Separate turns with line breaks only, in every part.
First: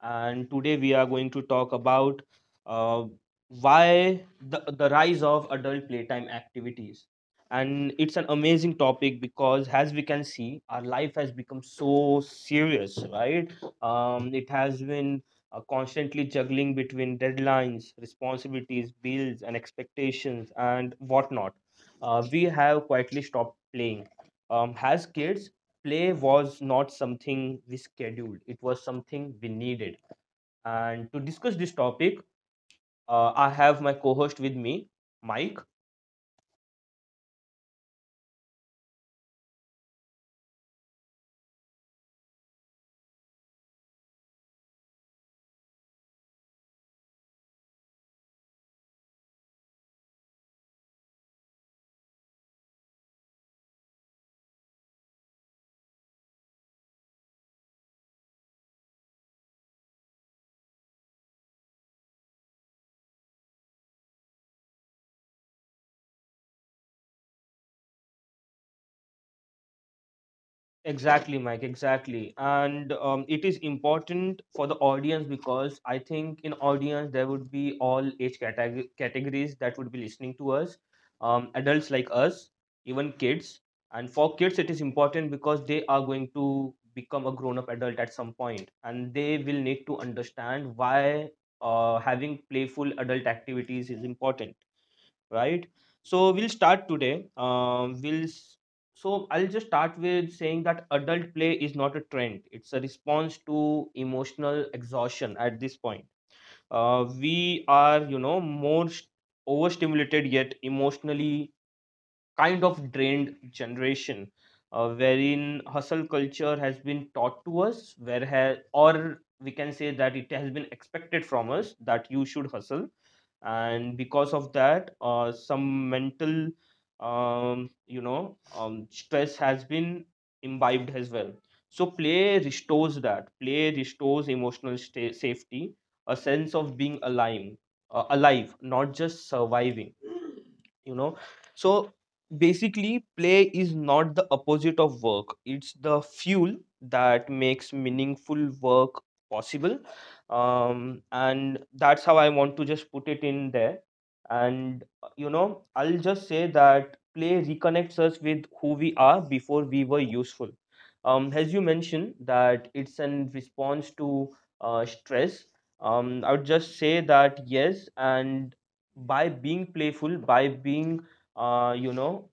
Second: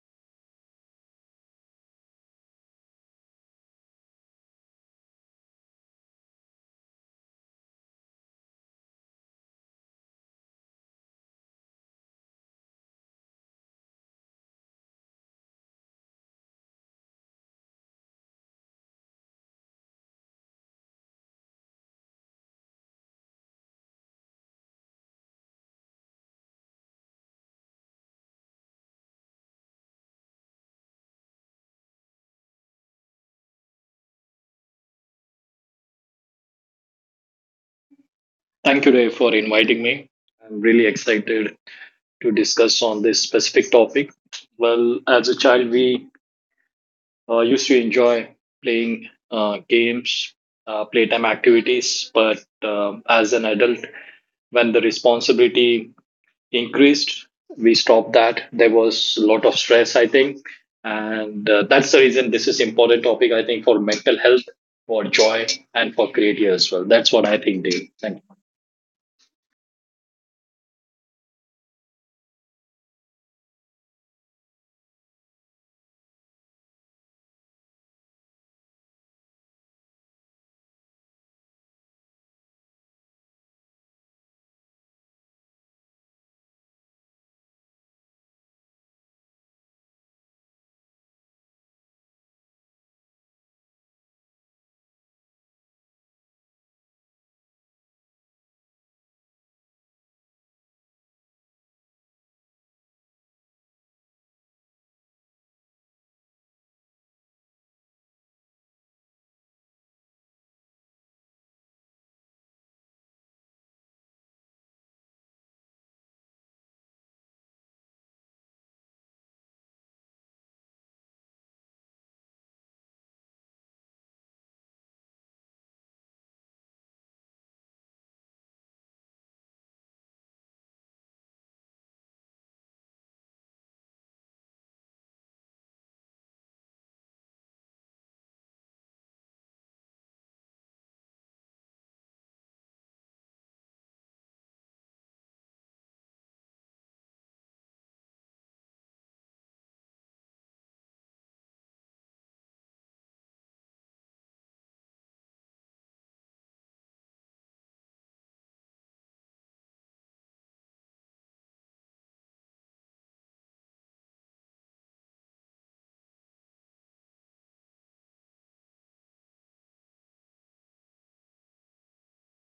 and today we are going to talk about uh, why the rise of adult playtime activities. And it's an amazing topic because, as we can see, our life has become so serious, right? It has been constantly juggling between deadlines, responsibilities, bills, and expectations, and whatnot. We have quietly stopped playing. As kids, play was not something we scheduled, it was something we needed. And to discuss this topic, I have my co host with me, Mike.
Thank you, Ray, for inviting me. I'm really excited to discuss on this specific topic. Well, as a child, we used to enjoy playing games, playtime activities, but as an adult, when the responsibility increased, we stopped that. There was a lot of stress, I think, and that's the reason this is important topic. I think for mental health, for joy, and for creativity as well. That's what I think, Dave. Thank you.
Exactly, Mike, exactly. And it is important for the audience because I think in audience there would be all age categories that would be listening to us, adults like us, even kids. And for kids, it is important because they are going to become a grown-up adult at some point, and they will need to understand why having playful adult activities is important, right? So we'll start today. So I'll just start with saying that adult play is not a trend. It's a response to emotional exhaustion at this point. We are, you know, more overstimulated yet emotionally kind of drained generation, wherein hustle culture has been taught to us, where ha- or we can say that it has been expected from us that you should hustle, and because of that some mental stress has been imbibed as well. So play restores that. Play restores emotional sta safety, a sense of being alive, alive, not just surviving, you know. So basically, play is not the opposite of work, it's the fuel that makes meaningful work possible. And that's how I want to just put it in there. And you know, I'll just say that play reconnects us with who we are before we were useful. As you mentioned, that it's in response to stress. I would just say that yes, and by being playful, by being uh, you know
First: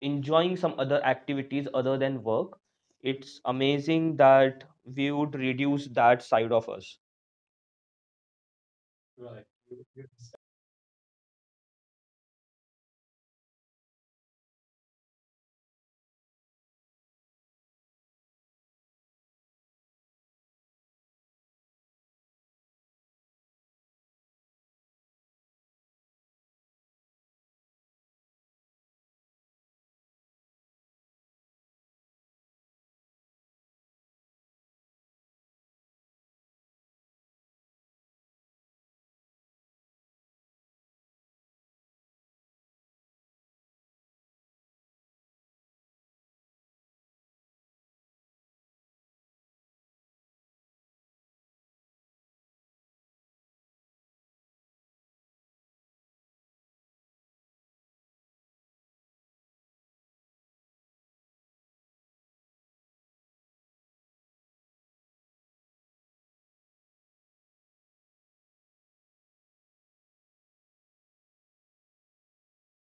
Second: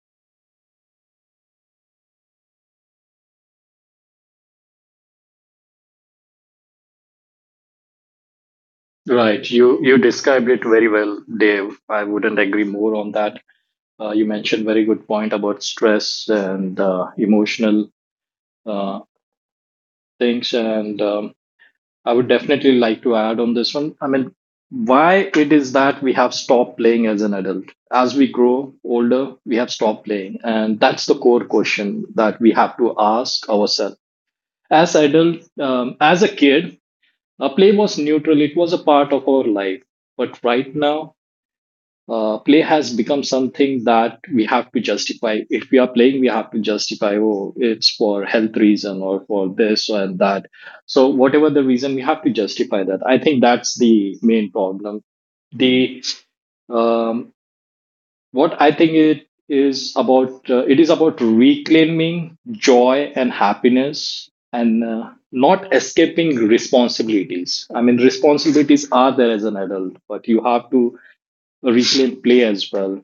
enjoying some other activities other than work, it's amazing that we would reduce that side of us.
Right. You described it very well, Dave. I wouldn't agree more on that. You mentioned very good point about stress and emotional uh, things, and I would definitely like to add on this one. I mean, why it is that we have stopped playing as an adult? As we grow older, we have stopped playing, and that's the core question that we have to ask ourselves. As adult, as a kid, a play was neutral. It was a part of our life, but right now play has become something that we have to justify. If we are playing, we have to justify, oh, it's for health reason or for this and that. So whatever the reason, we have to justify that. I think that's the main problem. The um, what I think it is about reclaiming joy and happiness and not escaping responsibilities. I mean responsibilities are there as an adult, but you have to reclaim play as well.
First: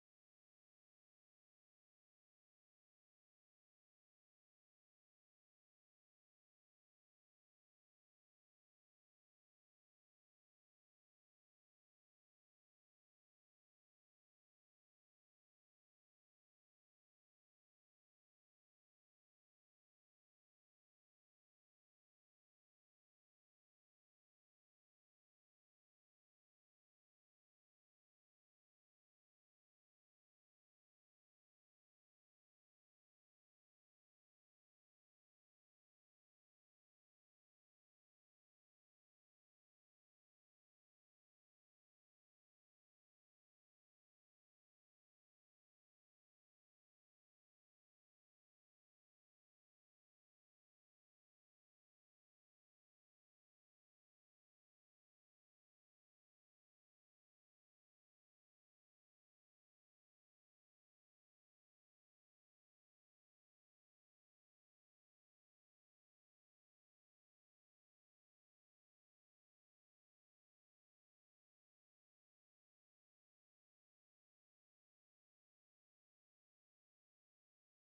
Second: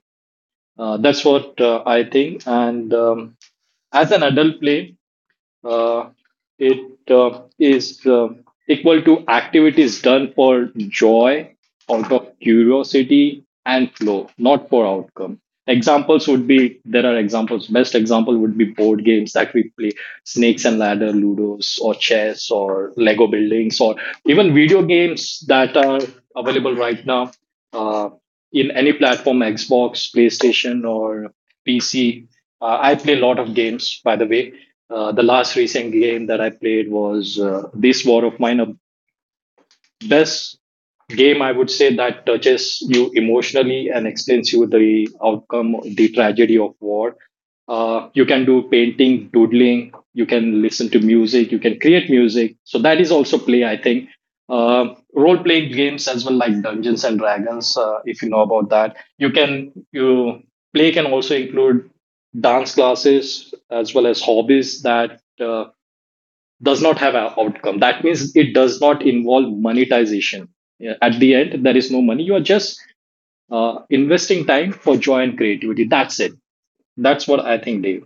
That's what I think. And as an adult play uh, it is equal to activities done for joy, out of curiosity, and flow, not for outcome. Examples would be there are examples. Best example would be board games that we play, snakes and ladder, ludos, or chess, or Lego buildings, or even video games that are available right now. Uh, in any platform, Xbox, PlayStation, or PC. I play a lot of games, by the way. The last recent game that I played was This War of Mine, a best game I would say that touches you emotionally and explains you the outcome, the tragedy of war. You can do painting, doodling, you can listen to music, you can create music. So that is also play, I think. Role playing games as well, like Dungeons and Dragons, if you know about that. You play can also include dance classes as well as hobbies that does not have an outcome. That means it does not involve monetization. Yeah, at the end, there is no money. You are just investing time for joy and creativity. That's it. That's what I think, Dave.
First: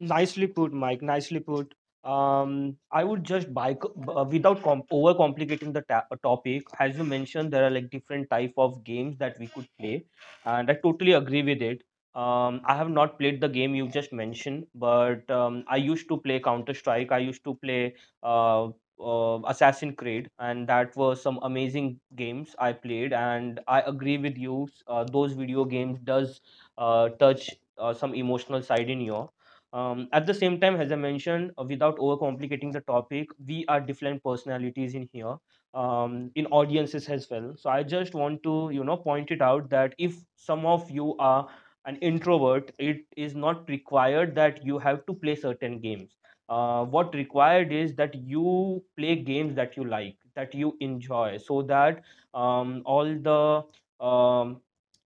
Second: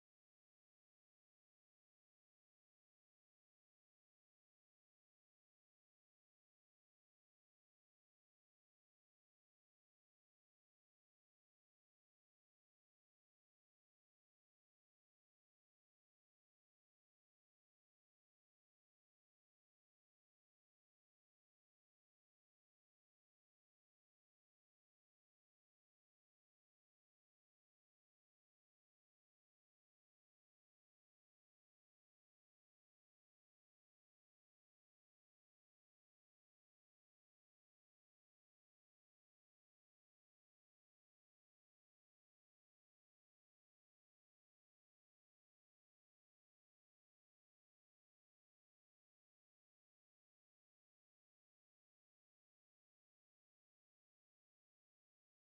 Nicely put, Mike. Nicely put. I would just without overcomplicating the topic, as you mentioned, there are like different type of games that we could play, and I totally agree with it. I have not played the game you just mentioned, but I used to play Counter Strike. I used to play uh, Assassin Creed, and that were some amazing games I played. And I agree with you. Those video games does touch some emotional side in you. At the same time, as I mentioned, without overcomplicating the topic, we are different personalities in here, in audiences as well. So I just want to, you know, point it out that if some of you are an introvert, it is not required that you have to play certain games. What required is that you play games that you like, that you enjoy, so that all the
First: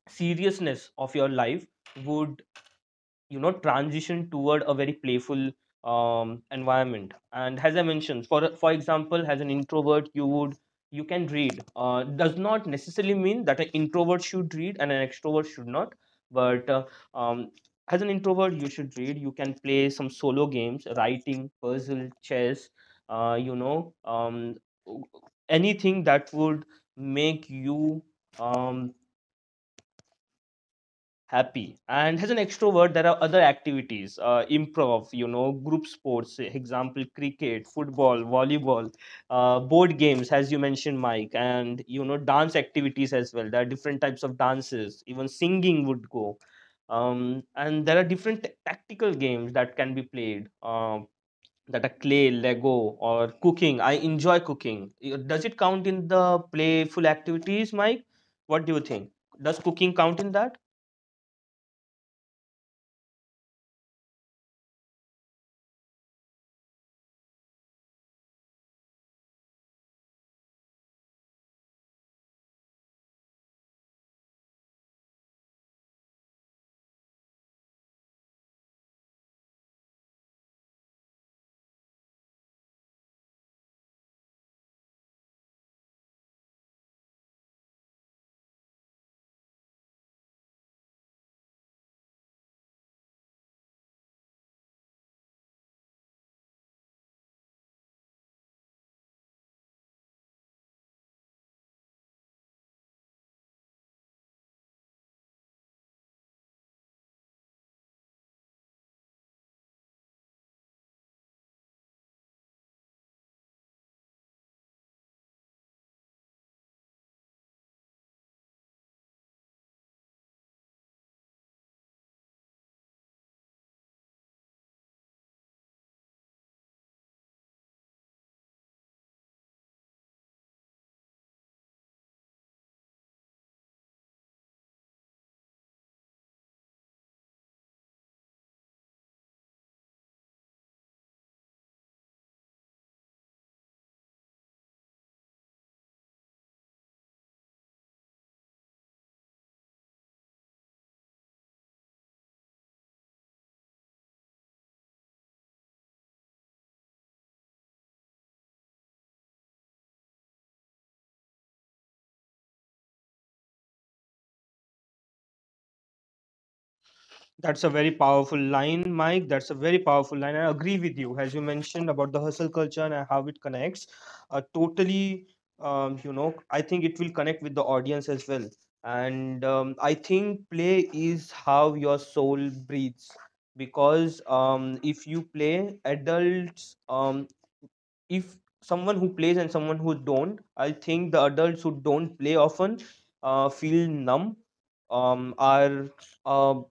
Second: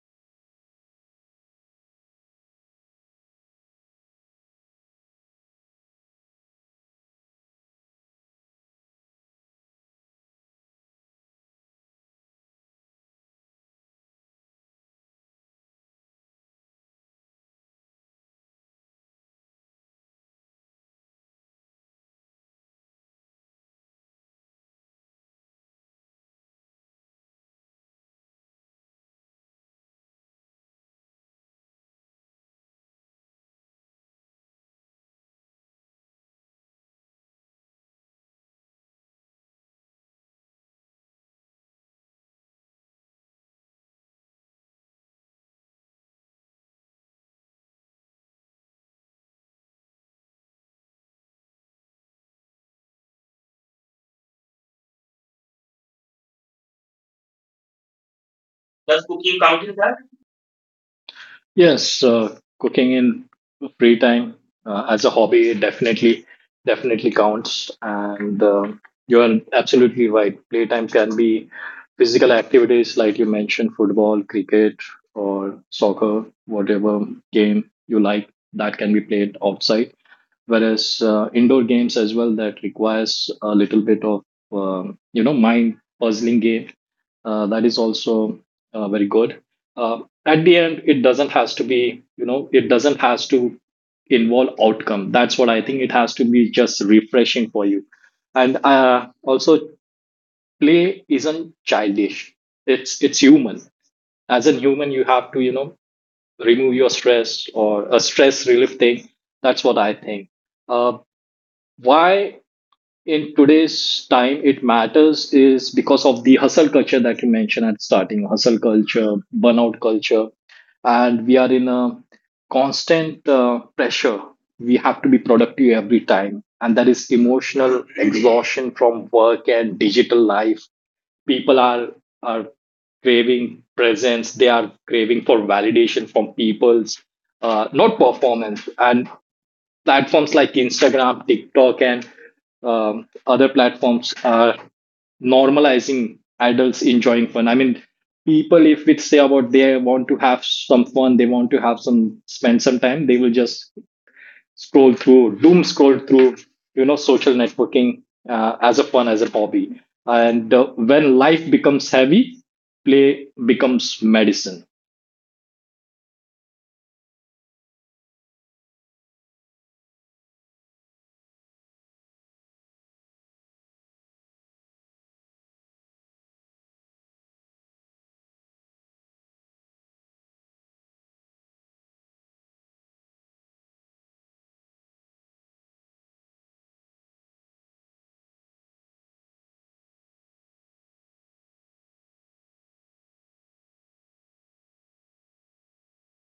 seriousness of your life would, you know, transition toward a very playful environment. And as I mentioned, for example, as an introvert you would, you can read. Does not necessarily mean that an introvert should read and an extrovert should not, but um, as an introvert you should read, you can play some solo games, writing, puzzle, chess, uh, you know um, anything that would make you um, happy. And as an extrovert, there are other activities, improv, you know, group sports, example, cricket, football, volleyball, board games, as you mentioned, Mike, and you know, dance activities as well. There are different types of dances, even singing would go. And there are different tactical games that can be played, that are clay, Lego, or cooking. I enjoy cooking. Does it count in the playful activities, Mike? What do you think?
Does cooking
Does
count in
cooking
that?
count in that?
Yes, cooking in free time as a hobby, definitely counts, and you're absolutely right. Playtime can be physical activities like you mentioned, football, cricket, or soccer, whatever game you like that can be played outside. Whereas indoor games as well that requires a little bit of you know mind puzzling game, that is also very good. uh, at the end, it doesn't has to be, you know, it doesn't has to involve outcome. That's what I think. It has to be just refreshing for you. And also, play isn't childish, it's human. As a human you have to, you know, remove your stress or a stress relief thing. That's what I think. uh, why in today's time it matters is because of the hustle culture that you mentioned at starting, hustle culture, burnout culture, and we are in a constant pressure. We have to be productive every time and that is emotional exhaustion from work and digital life. People are craving presence, they are craving for validation from people's, not performance, and platforms like Instagram, TikTok, and other platforms are normalizing adults enjoying fun. I mean, people, if we say about they want to have some fun, they want to have some spend some time, they will just scroll through, doom scroll through, you know, social networking as a fun, as a hobby. And when life becomes heavy, play becomes medicine.
That's a very powerful line, Mike. That's a very powerful line. I agree with you, as you mentioned about the hustle culture and how it connects. Totally, you know, I think it will connect with the audience as well. And I think play is how your soul breathes, because if you play, adults, if someone who plays and someone who don't, I think the adults who don't play often feel numb. Um, are um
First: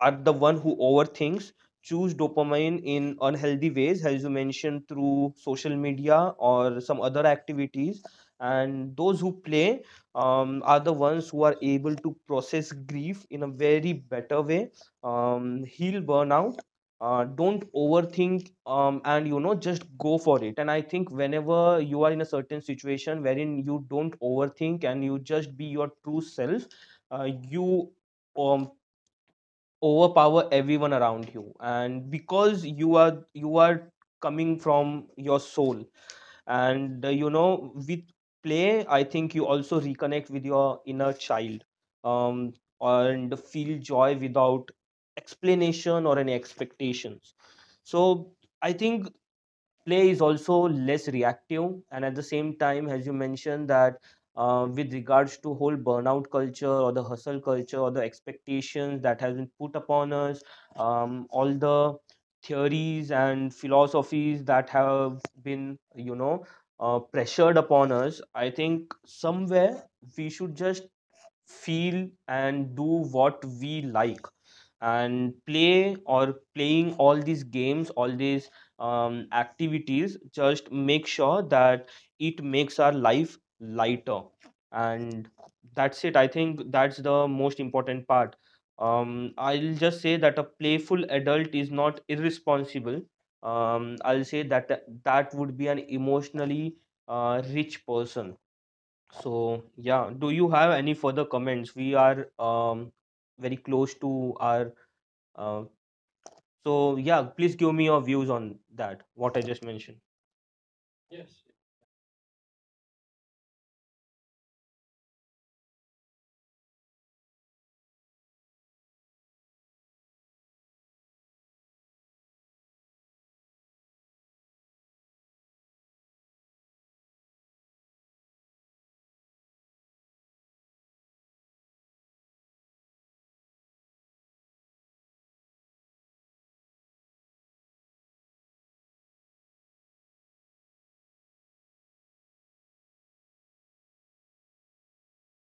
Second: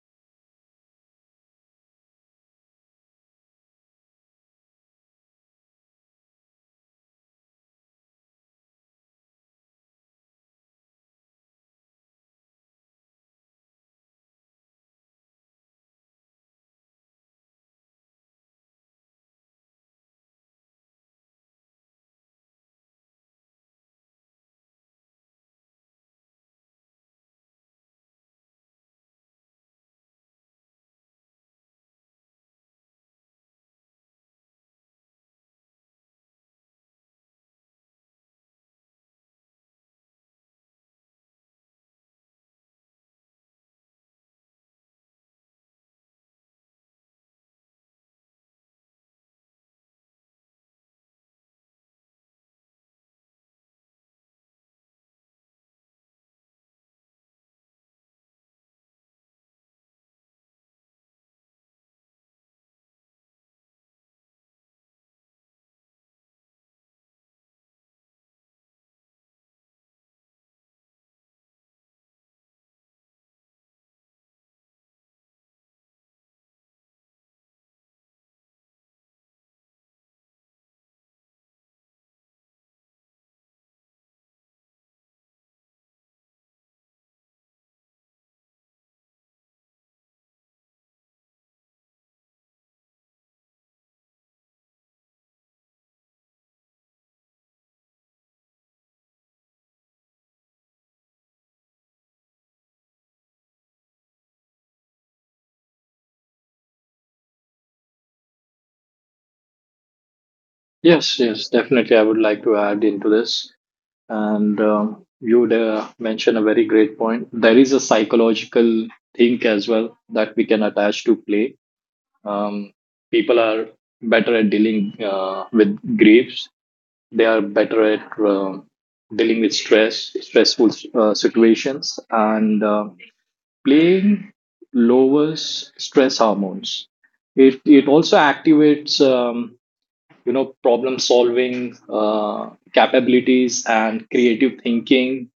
are the one who overthinks, choose dopamine in unhealthy ways, as you mentioned, through social media or some other activities. And those who play are the ones who are able to process grief in a very better way, heal burnout, don't overthink, and you know, just go for it. And I think whenever you are in a certain situation wherein you don't overthink and you just be your true self, you um, overpower everyone around you, and because you are coming from your soul. And you know, with play, I think you also reconnect with your inner child um and feel joy without explanation or any expectations. So I think play is also less reactive. And at the same time, as you mentioned that, with regards to whole burnout culture or the hustle culture or the expectations that has been put upon us, all the theories and philosophies that have been, you know, pressured upon us, I think somewhere we should just feel and do what we like. And play, or playing all these games, all these activities, just make sure that it makes our life lighter. And that's it, I think. That's the most important part. I'll just say that a playful adult is not irresponsible. I'll say that that would be an emotionally rich person. So, yeah, do you have any further comments? We are very close to our. Uh, so, yeah, please give me your views on that, what I just mentioned.
Yes, yes, definitely. I would like to add into this. And you would mention a very great point. There is a psychological thing as well that we can attach to play. Um, People are better at dealing with griefs. They are better at dealing with stress, stressful situations, and playing lowers stress hormones. It also activates you know, problem solving capabilities and creative thinking.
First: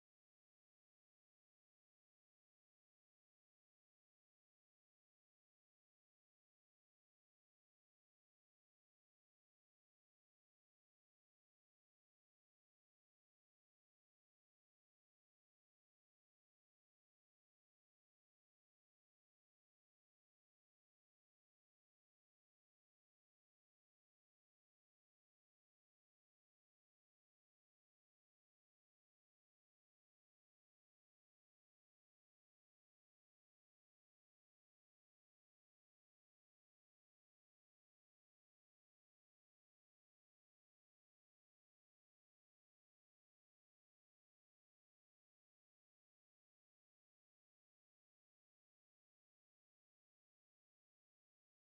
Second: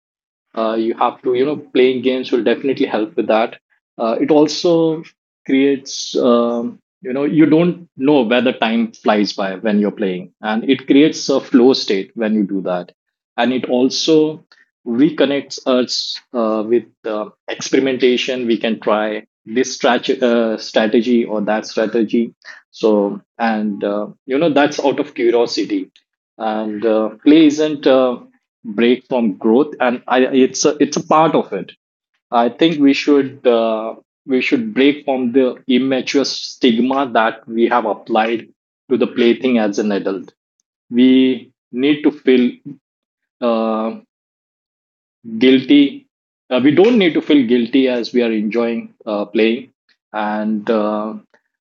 You have to, you know, playing games will definitely help with that. It also creates, you know, you don't know where the time flies by when you're playing, and it creates a flow state when you do that. And it also reconnects us with experimentation. We can try this strategy or that strategy. So, and you know, that's out of curiosity. And play isn't break from growth, and I, it's a part of it. I think we should break from the immature stigma that we have applied to the plaything as an adult. We need to feel uh, guilty. We don't need to feel guilty as we are enjoying playing. And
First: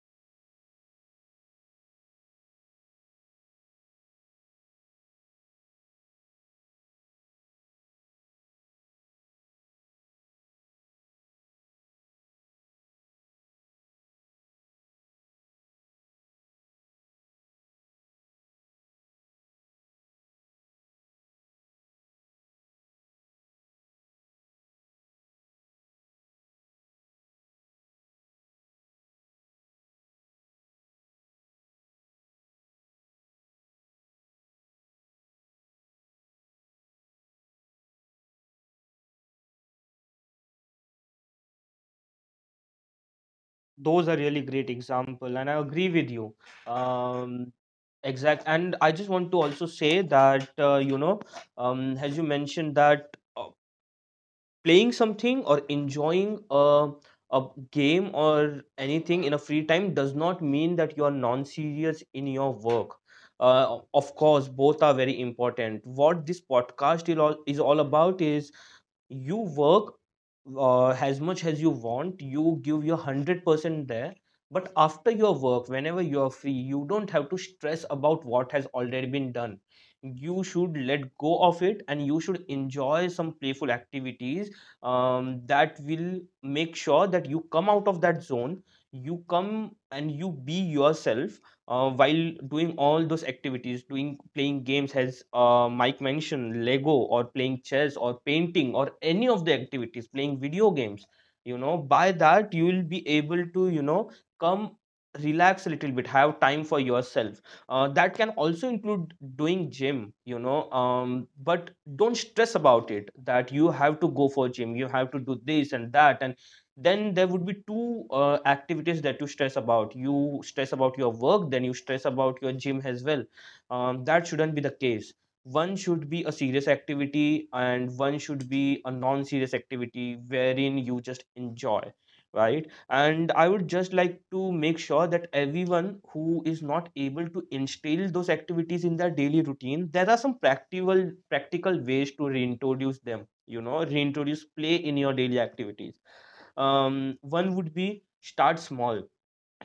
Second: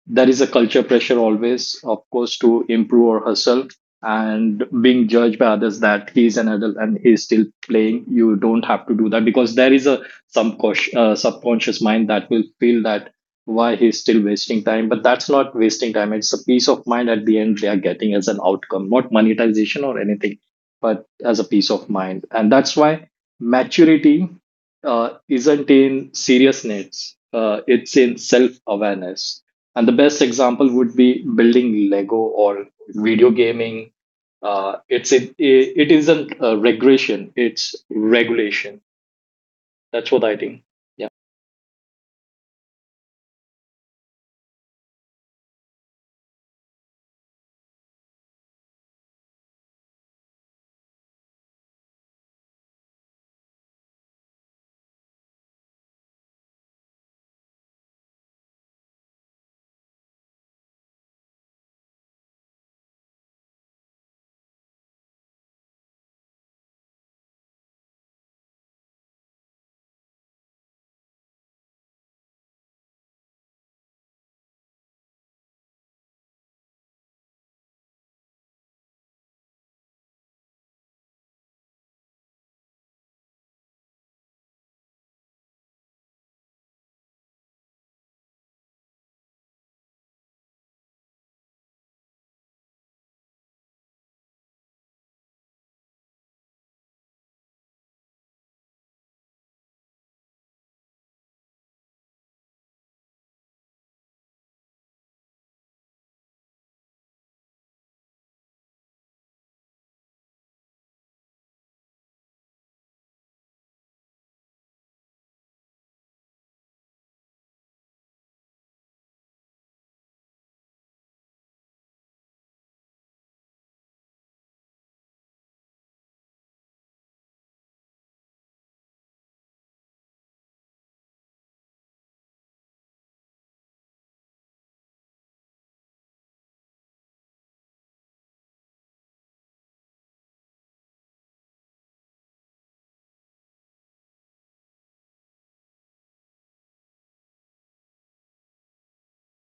there is a culture pressure always, of course, to improve or hustle and being judged by others that he's an adult and he's still playing. You don't have to do that because there is a some subconscious mind that will feel that why he's still wasting time. But that's not wasting time. It's a peace of mind at the end they are getting as an outcome, not monetization or anything, but as a peace of mind. And that's why maturity isn't in seriousness, it's in self awareness. And the best example would be building Lego or video gaming. It isn't regression, it's regulation. That's what I think. Yeah.
Those are really great example, and I agree with you. Um, Exact. And I just want to also say that, you know, as you mentioned that, playing something or enjoying a game or anything in a free time does not mean that you are non-serious in your work. Of course, both are very important. What this podcast is is all about is you work as much as you want, you give your 100% there. But after your work, whenever you are free, you don't have to stress about what has already been done. You should let go of it, and you should enjoy some playful activities. That will make sure that you come out of that zone, you come and you be yourself, while doing all those activities, doing, playing games, as Mike mentioned, Lego, or playing chess, or painting, or any of the activities, playing video games. You know, by that, you will be able to, you know, come, relax a little bit, have time for yourself. That can also include doing gym, you know, but don't stress about it, that you have to go for gym, you have to do this and that. And then there would be two activities that you stress about. You stress about your work, then you stress about your gym as well. That shouldn't be the case. One should be a serious activity, and one should be a non-serious activity, wherein you just enjoy. Right. And I would just like to make sure that everyone who is not able to instill those activities in their daily routine, there are some practical ways to reintroduce them, you know, reintroduce play in your daily activities. One would be, start small.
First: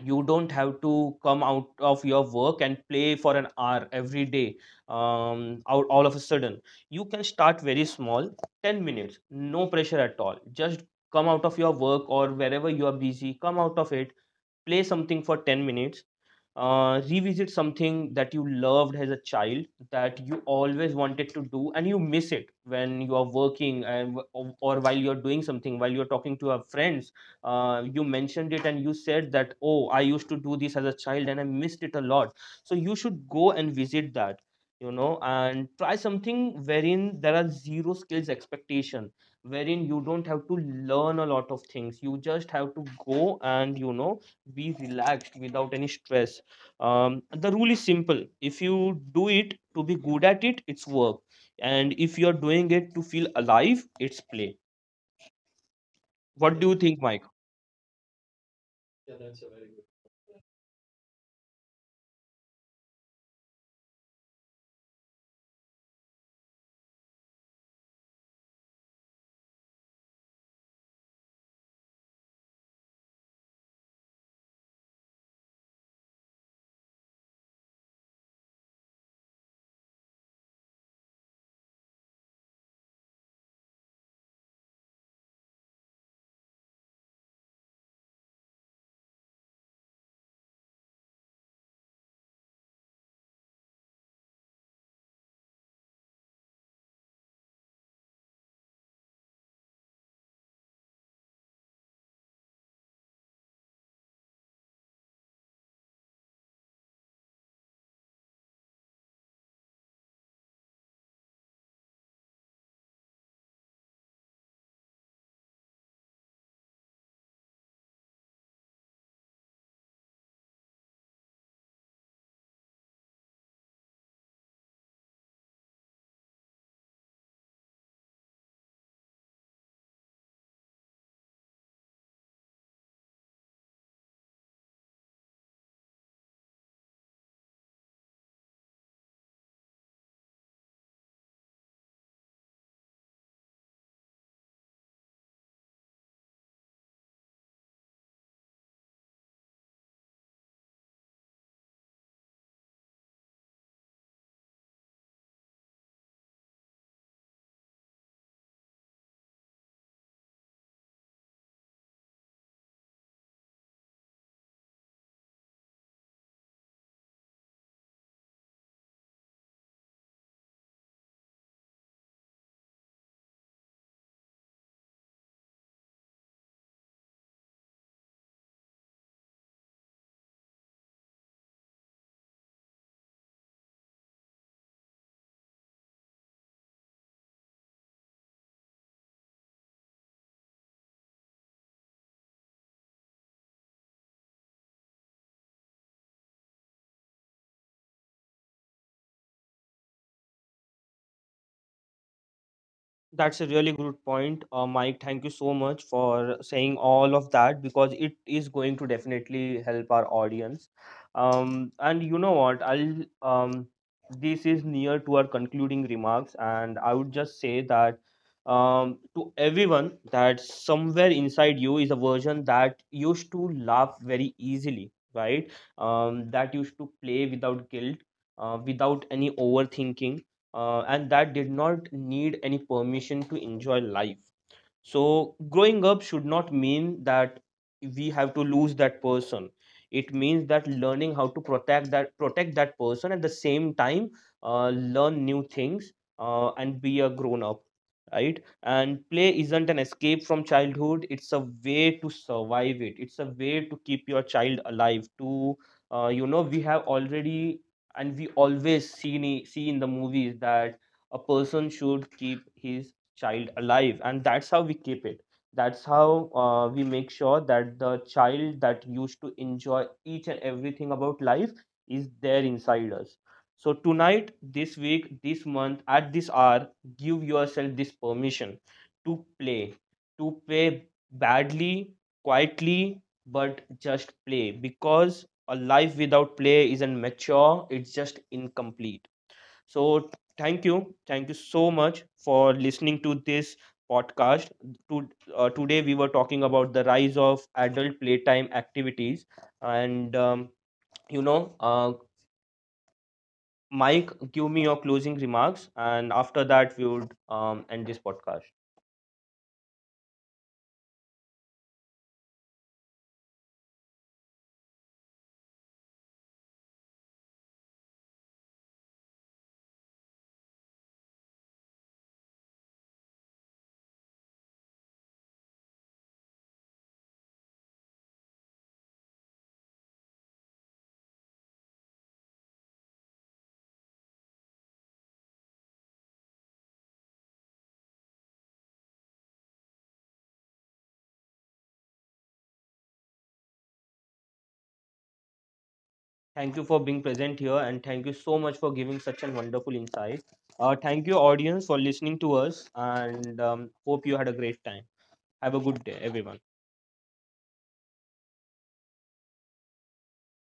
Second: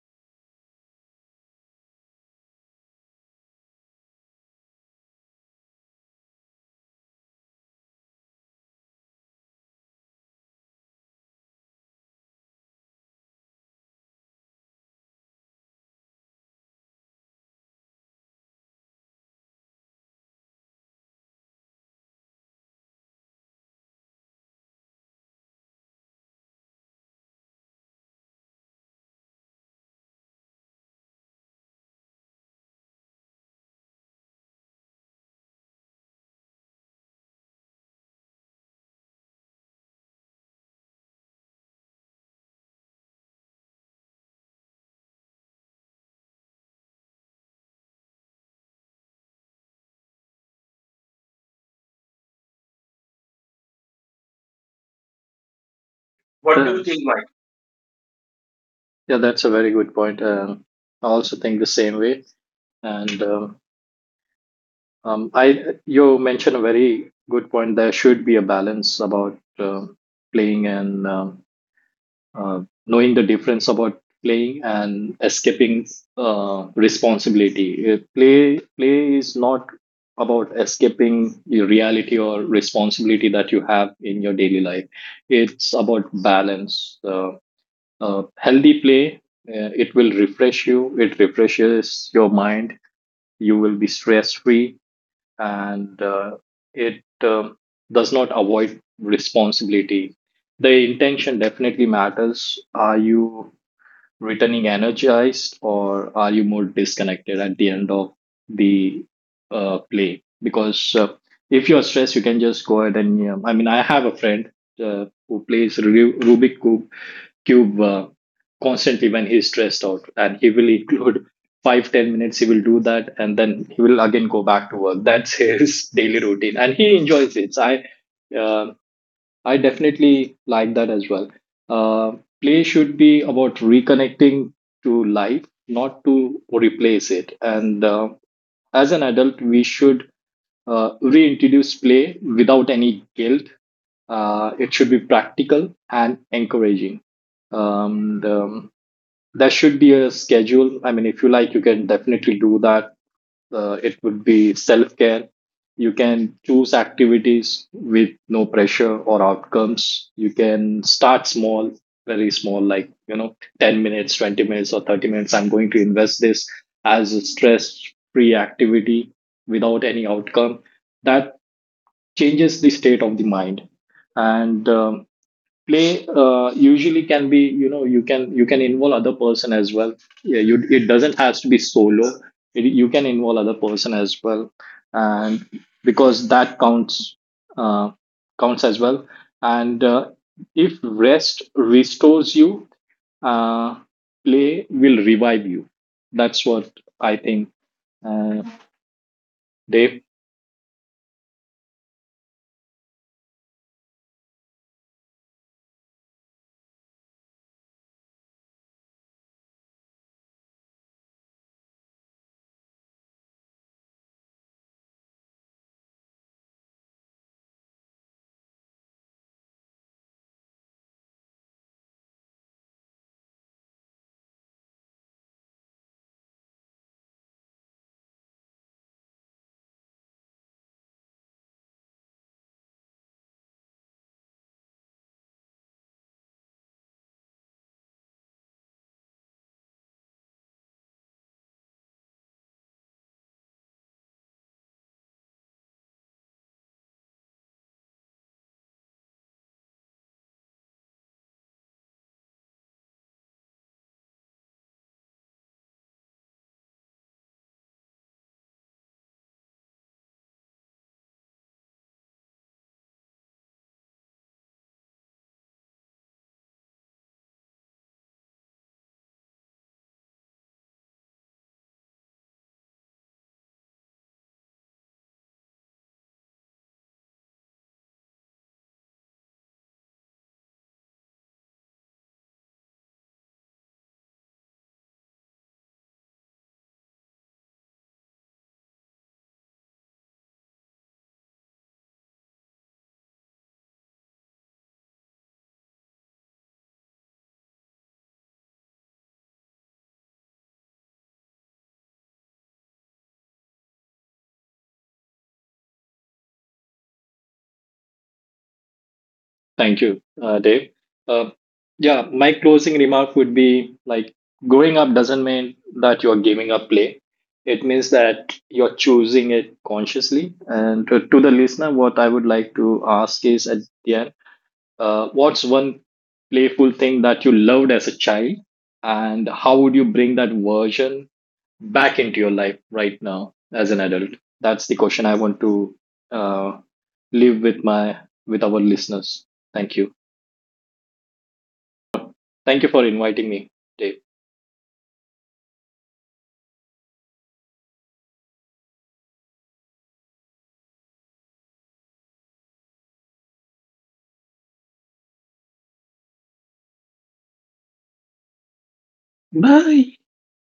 You don't have to come out of your work and play for an hour every day, out all of a sudden. You can start very small, 10 minutes, no pressure at all. Just come out of your work or wherever you are busy, come out of it, play something for 10 minutes. Revisit something that you loved as a child, that you always wanted to do, and you miss it when you are working, or while you're doing something, while you're talking to your friends, you mentioned it and you said that, oh, I used to do this as a child and I missed it a lot. So you should go and visit that, you know, and try something wherein there are zero skills expectation, wherein you don't have to learn a lot of things. You just have to go, and you know, be relaxed without any stress. The rule is simple. If you do it to be good at it, it's work. And if you're doing it to feel alive, it's play.
What
What
do
do you
you
think,
think,
Mike?
Mike? Yeah, that's a very good point. I also think the same way. And you mentioned a very good point. There should be a balance about playing and uh, knowing the difference about playing and escaping responsibility. Play is not about escaping the reality or responsibility that you have in your daily life. It's about balance. Healthy play. It will refresh you. It refreshes your mind. You will be stress free and it does not avoid responsibility. The intention definitely matters. Are you returning energized or are you more disconnected at the end of the play? Because if you're stressed, you can just go ahead and, I mean, I have a friend who plays Rubik Cube constantly when he's stressed out, and he will include 5-10 minutes. He will do that, and then he will again go back to work. That's his daily routine, and he enjoys it. Uh, I definitely like that as well. Uh, play should be about reconnecting to life, not to replace it. And as an adult, we should reintroduce play without any guilt. It should be practical and encouraging. Um, the, there should be a schedule. I mean, if you like, you can definitely do that. It could be self care. You can choose activities with no pressure or outcomes. You can start small, very small, like, you know, 10 minutes, 20 minutes, or 30 minutes. I'm going to invest this as a stress free activity without any outcome. That changes the state of the mind. And play usually can be, you know, you can involve other person as well. Yeah, you it doesn't has to be solo, it, you can involve other person as well. And because that counts, uh, counts as well. And if rest restores you, uh, play will revive you. That's what I think, uh, Dave.
That's a really good point, Mike. Thank you so much for saying all of that, because it is going to definitely help our audience. And you know what? I'll This is near to our concluding remarks, and I would just say that to everyone, that somewhere inside you is a version that used to laugh very easily, right? That used to play without guilt, without any overthinking, and that did not need any permission to enjoy life. So growing up should not mean that we have to lose that person. It means that learning how to protect that person. At the same time, learn new things, and be a grown up, right? And play isn't an escape from childhood. It's a way to survive it. It's a way to keep your child alive. To You know, we have already, and we always see in the movies that a person should keep his child alive, and that's how we keep it. That's how we make sure that the child that used to enjoy each and everything about life is there inside us. So tonight, this week, this month, at this hour, give yourself this permission to play, to play badly, quietly, but just play. Because a life without play isn't mature, it's just incomplete. So thank you so much for listening to this podcast. To, Today we were talking about the rise of adult playtime activities, and you know, uh, Mike, give me your closing remarks, and after that we would end this podcast.
Thank you, Dave. Uh, yeah, my closing remark would be like growing up doesn't mean that you're giving up play. It means that you're choosing it consciously. And to the listener, what I would like to ask is at the end, what's one playful thing that you loved as a child, and how would you bring that version back into your life right now as an adult? That's the question I want to uh, leave with my with our listeners. Thank you. Thank you for inviting me, Dave.
Thank you for being present here, and thank you so much for giving such a wonderful insight. Thank you, audience, for listening to us, and hope you had a great time. Have a good day, everyone.
Bye.